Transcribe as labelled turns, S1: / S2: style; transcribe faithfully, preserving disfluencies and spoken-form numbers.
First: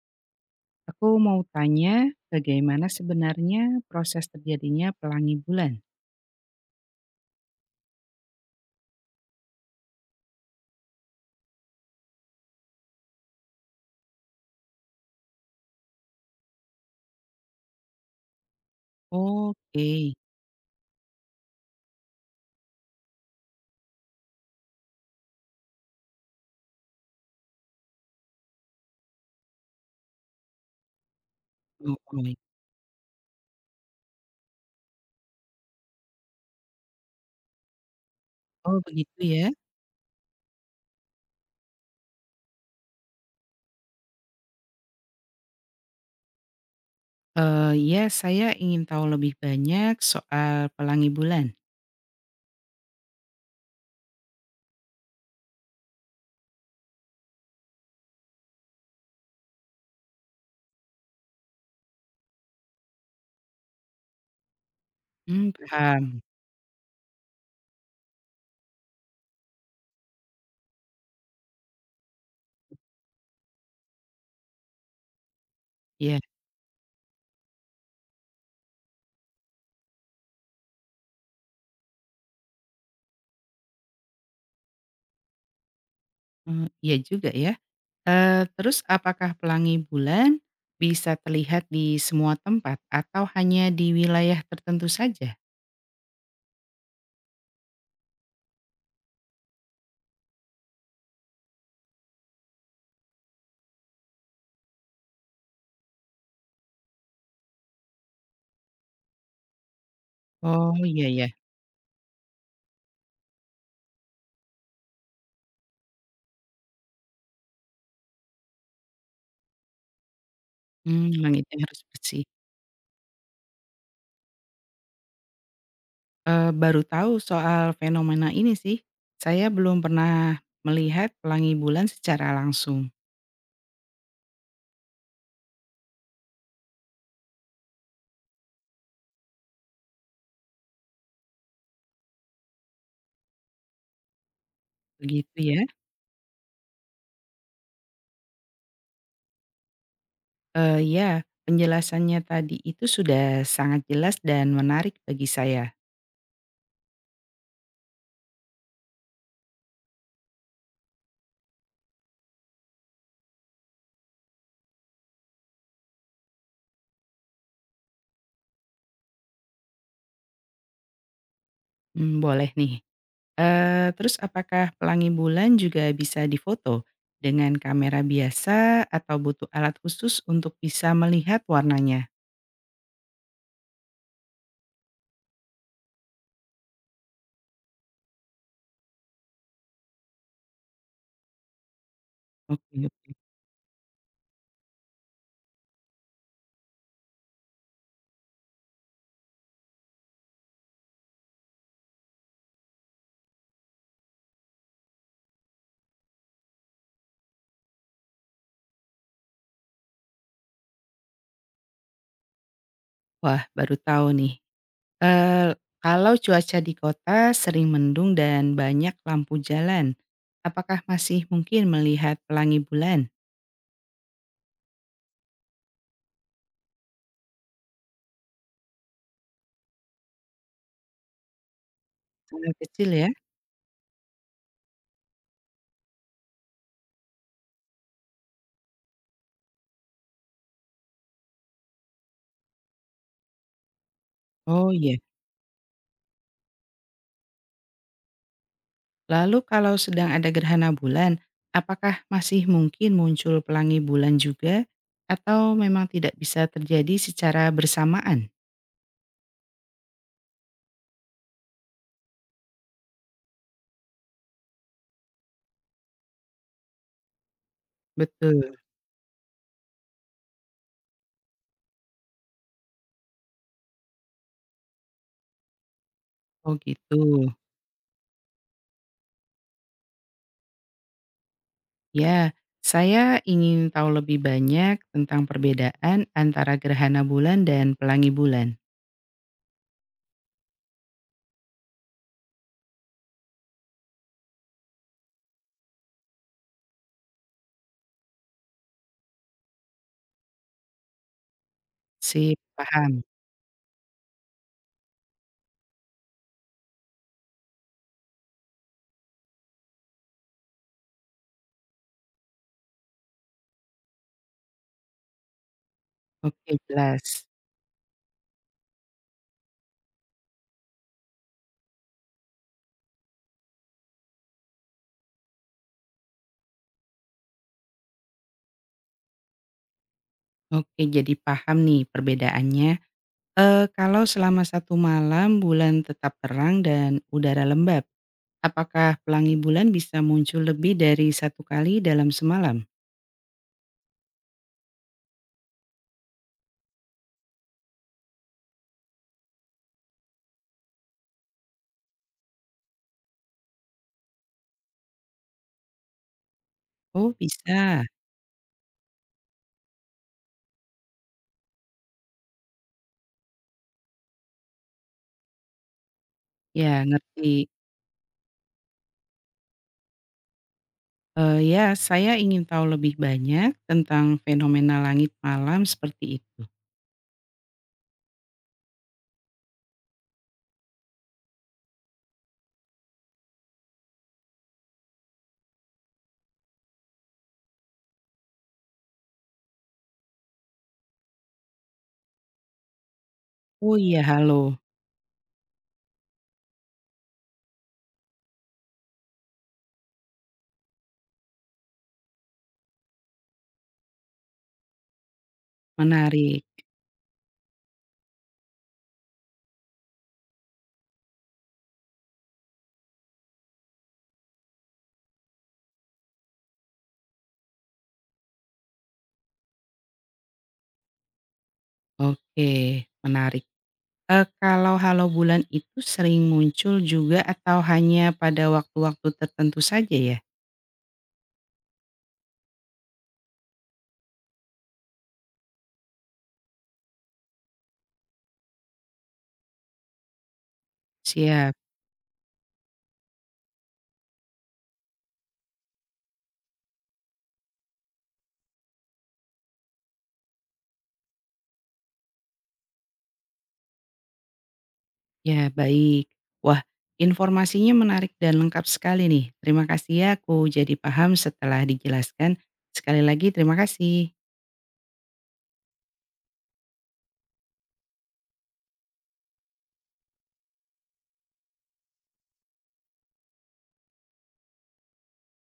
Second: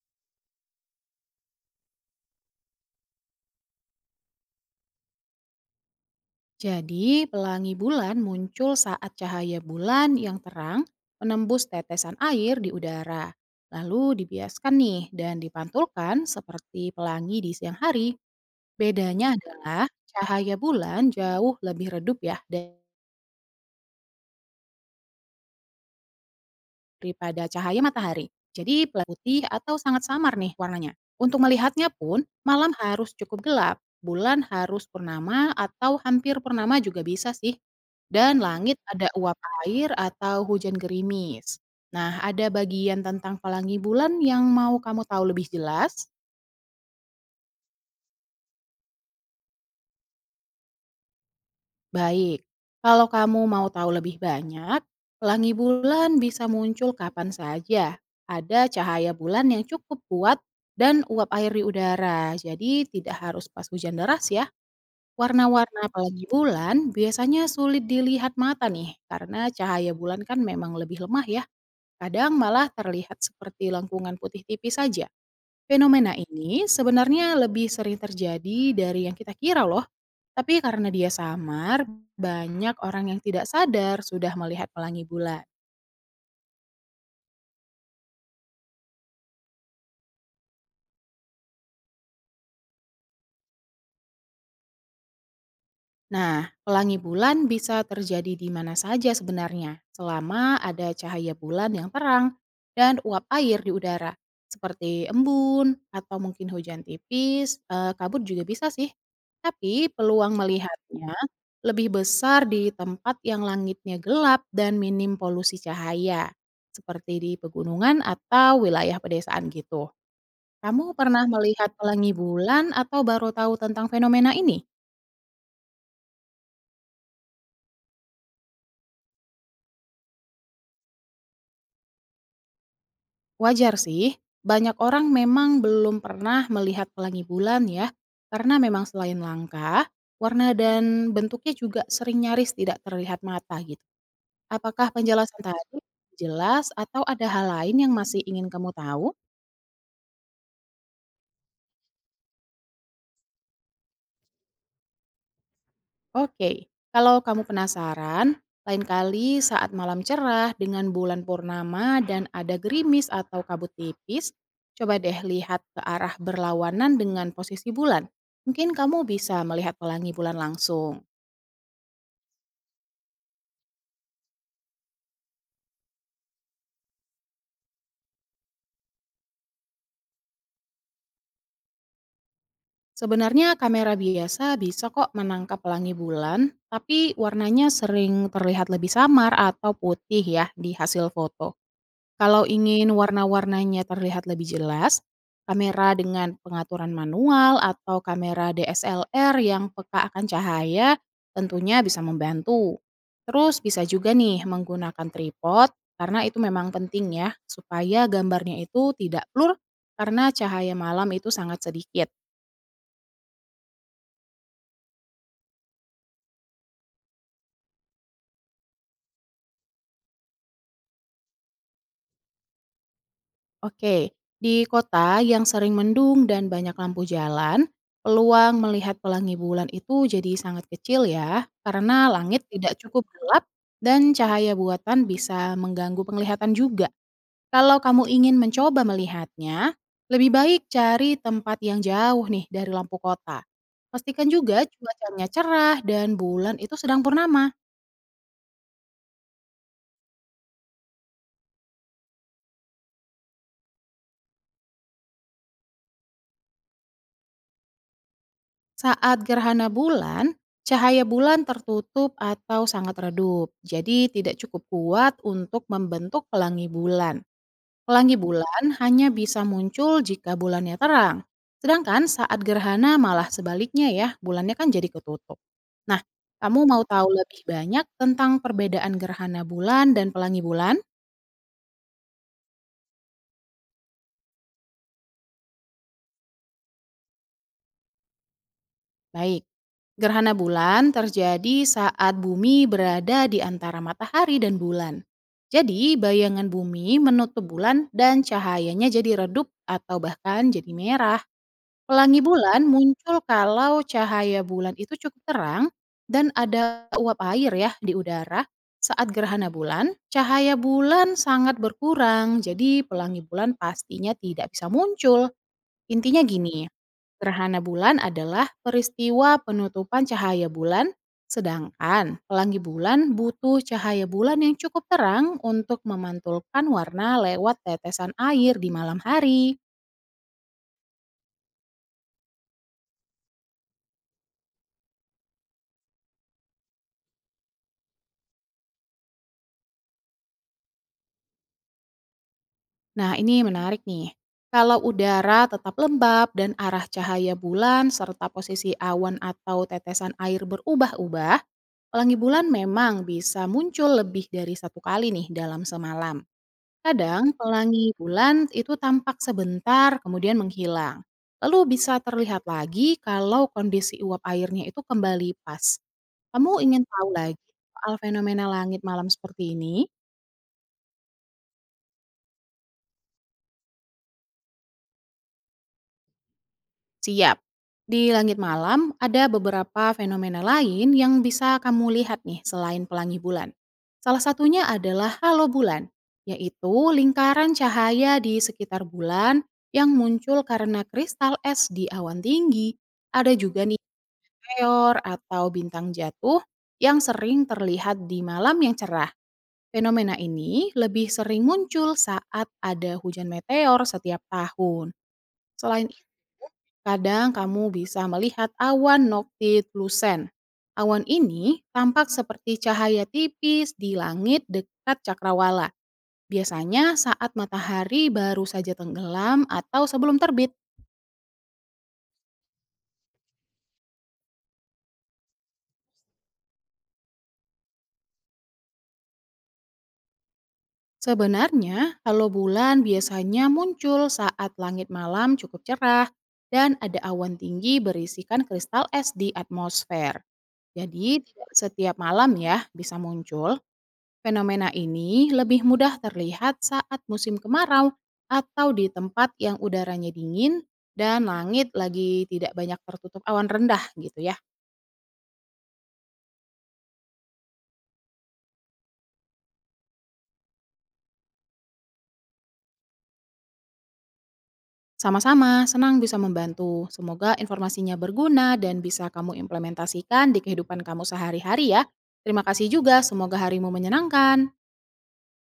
S1: Aku mau tanya, bagaimana sebenarnya proses terjadinya pelangi bulan?
S2: Jadi, pelangi bulan muncul saat cahaya bulan yang terang menembus tetesan air di udara, lalu dibiaskan nih dan dipantulkan seperti pelangi di siang hari. Bedanya adalah
S1: Oke,
S2: cahaya bulan jauh lebih redup ya daripada cahaya matahari. Jadi pelat putih atau sangat samar nih warnanya. Untuk melihatnya
S1: oh, oh,
S2: pun, malam harus cukup gelap, bulan harus purnama atau hampir purnama juga bisa sih. Dan langit
S1: oh,
S2: ada
S1: begitu
S2: uap
S1: ya.
S2: air atau hujan gerimis. Nah, ada bagian tentang pelangi bulan yang mau kamu tahu lebih jelas?
S1: Eh, ya, saya ingin tahu lebih banyak soal pelangi bulan.
S2: Baik, kalau kamu mau tahu lebih banyak, pelangi bulan bisa muncul kapan saja. Ada cahaya bulan yang cukup kuat dan uap air di udara, jadi tidak harus pas hujan deras ya.
S1: Hmm,
S2: Warna-warna
S1: paham.
S2: pelangi bulan biasanya sulit dilihat mata nih, karena cahaya bulan kan memang lebih lemah ya. Kadang malah terlihat seperti lengkungan putih tipis saja. Fenomena
S1: Ya,
S2: ini sebenarnya lebih sering terjadi dari yang kita kira loh. Tapi karena dia samar, banyak orang yang tidak sadar sudah melihat pelangi bulan.
S1: eh, iya juga ya. Eh, terus apakah pelangi bulan bisa terlihat di semua tempat atau hanya di wilayah tertentu saja?
S2: Nah, pelangi bulan bisa terjadi di mana saja sebenarnya, selama ada cahaya bulan yang terang dan uap air di udara, seperti embun atau mungkin hujan tipis, eh, kabut juga bisa sih. Tapi peluang
S1: Oh iya
S2: melihatnya
S1: ya,
S2: lebih besar di tempat yang langitnya gelap dan minim polusi cahaya, seperti di pegunungan atau wilayah pedesaan gitu. Kamu
S1: hmm,
S2: pernah
S1: langitnya
S2: melihat
S1: harus
S2: pelangi
S1: bersih.
S2: bulan atau baru tahu tentang fenomena ini?
S1: Eee, baru tahu soal fenomena ini sih. Saya belum pernah melihat pelangi bulan secara langsung,
S2: Wajar sih, banyak orang memang belum pernah melihat pelangi bulan ya, karena memang selain langka, warna dan bentuknya juga sering nyaris tidak terlihat mata gitu. Apakah
S1: begitu
S2: penjelasan
S1: ya?
S2: tadi jelas atau ada hal lain yang masih ingin kamu tahu?
S1: Eee, iya, penjelasannya tadi itu sudah sangat jelas dan menarik bagi saya.
S2: Oke, kalau kamu penasaran, lain kali saat malam cerah dengan bulan purnama dan ada gerimis atau kabut tipis, coba deh lihat ke arah berlawanan dengan posisi bulan. Mungkin kamu bisa melihat pelangi bulan langsung.
S1: Mmm, boleh nih. Eee, terus apakah pelangi bulan juga bisa difoto dengan kamera biasa atau butuh alat khusus untuk bisa melihat warnanya?
S2: Sebenarnya kamera biasa bisa kok menangkap pelangi bulan, tapi warnanya sering terlihat lebih samar atau putih ya di hasil foto. Kalau ingin
S1: Oke.
S2: warna-warnanya terlihat lebih jelas, kamera dengan pengaturan manual atau kamera D S L R yang peka akan cahaya tentunya bisa membantu. Terus bisa juga nih menggunakan tripod karena itu memang penting ya supaya gambarnya itu tidak blur karena cahaya malam itu sangat sedikit.
S1: Wah, baru tahu nih. Eee, kalau cuaca di kota sering mendung dan banyak lampu jalan, apakah masih mungkin melihat pelangi bulan?
S2: Oke, di kota yang sering mendung dan banyak lampu jalan, peluang melihat pelangi bulan itu jadi sangat kecil ya, karena langit
S1: Sangat
S2: tidak
S1: kecil
S2: cukup
S1: ya?
S2: gelap dan cahaya buatan bisa mengganggu penglihatan juga. Kalau kamu ingin mencoba melihatnya, lebih baik cari tempat yang jauh nih dari lampu kota. Pastikan juga
S1: Oh iya.
S2: cuacanya cerah dan bulan itu sedang purnama.
S1: Lalu kalau sedang ada gerhana bulan, apakah masih mungkin muncul pelangi bulan juga? Atau memang tidak bisa terjadi secara bersamaan?
S2: Saat gerhana bulan, cahaya bulan tertutup atau sangat redup, jadi tidak cukup kuat untuk membentuk pelangi bulan. Pelangi
S1: Betul.
S2: bulan hanya bisa muncul jika bulannya terang. Sedangkan saat gerhana malah sebaliknya ya, bulannya kan jadi ketutup. Nah,
S1: Oh
S2: kamu mau
S1: gitu.
S2: tahu lebih banyak tentang perbedaan gerhana bulan dan pelangi bulan?
S1: Ya, saya ingin tahu lebih banyak tentang perbedaan antara gerhana bulan dan pelangi bulan.
S2: Baik. Gerhana bulan terjadi saat bumi berada di antara matahari dan bulan. Jadi, bayangan bumi menutup bulan dan cahayanya jadi redup atau bahkan jadi merah. Pelangi
S1: Sip,
S2: bulan
S1: paham.
S2: muncul kalau cahaya bulan itu cukup terang dan ada uap air ya di udara. Saat gerhana bulan, cahaya bulan sangat berkurang, jadi pelangi bulan pastinya tidak bisa muncul. Intinya
S1: Oke
S2: gini,
S1: jelas.
S2: gerhana bulan adalah peristiwa penutupan cahaya bulan, sedangkan pelangi bulan butuh cahaya bulan yang cukup terang untuk memantulkan warna lewat tetesan air di malam hari.
S1: Oke jadi paham nih perbedaannya, eee, kalau selama satu malam bulan tetap terang dan udara lembab, apakah pelangi bulan bisa muncul lebih dari satu kali dalam semalam?
S2: Nah, ini menarik nih. Kalau udara tetap lembab dan arah cahaya bulan serta posisi awan atau tetesan air berubah-ubah, pelangi bulan memang bisa muncul lebih dari satu kali nih dalam semalam.
S1: Oh
S2: Kadang
S1: bisa,
S2: pelangi bulan itu tampak sebentar kemudian menghilang. Lalu bisa terlihat lagi kalau kondisi uap airnya itu kembali pas. Kamu
S1: ya
S2: ingin tahu lagi
S1: ngerti.
S2: soal fenomena langit malam seperti ini?
S1: Eee, ya saya ingin tahu lebih banyak tentang fenomena langit malam seperti itu.
S2: Siap. Di langit malam ada beberapa fenomena lain yang bisa kamu lihat nih selain pelangi bulan. Salah satunya adalah halo bulan, yaitu lingkaran cahaya di sekitar bulan yang muncul karena kristal es di awan tinggi. Ada juga nih
S1: Oh iya halo,
S2: meteor atau bintang jatuh yang sering terlihat di malam yang cerah. Fenomena ini lebih sering muncul saat ada hujan meteor setiap tahun. Selain
S1: menarik.
S2: kadang kamu bisa melihat awan noctilucent. Awan ini tampak seperti cahaya tipis di langit dekat cakrawala, biasanya saat matahari baru saja tenggelam atau sebelum terbit.
S1: Oke, menarik. Eee, kalau Halo Bulan itu sering muncul juga atau hanya pada waktu-waktu tertentu saja ya?
S2: Sebenarnya, halo bulan biasanya muncul saat langit malam cukup cerah dan ada awan tinggi berisikan kristal es di atmosfer. Jadi, tidak
S1: Siap,
S2: setiap malam ya bisa muncul, fenomena ini lebih mudah terlihat saat musim kemarau atau di tempat yang udaranya dingin dan langit lagi tidak banyak tertutup awan rendah gitu ya.
S1: ya baik. Wah, informasinya menarik dan lengkap sekali nih. Terima kasih ya aku jadi paham setelah dijelaskan. Sekali lagi terima kasih.
S2: Sama-sama, senang bisa membantu. Semoga informasinya berguna dan bisa kamu implementasikan di kehidupan kamu sehari-hari ya. Terima kasih juga, semoga harimu menyenangkan.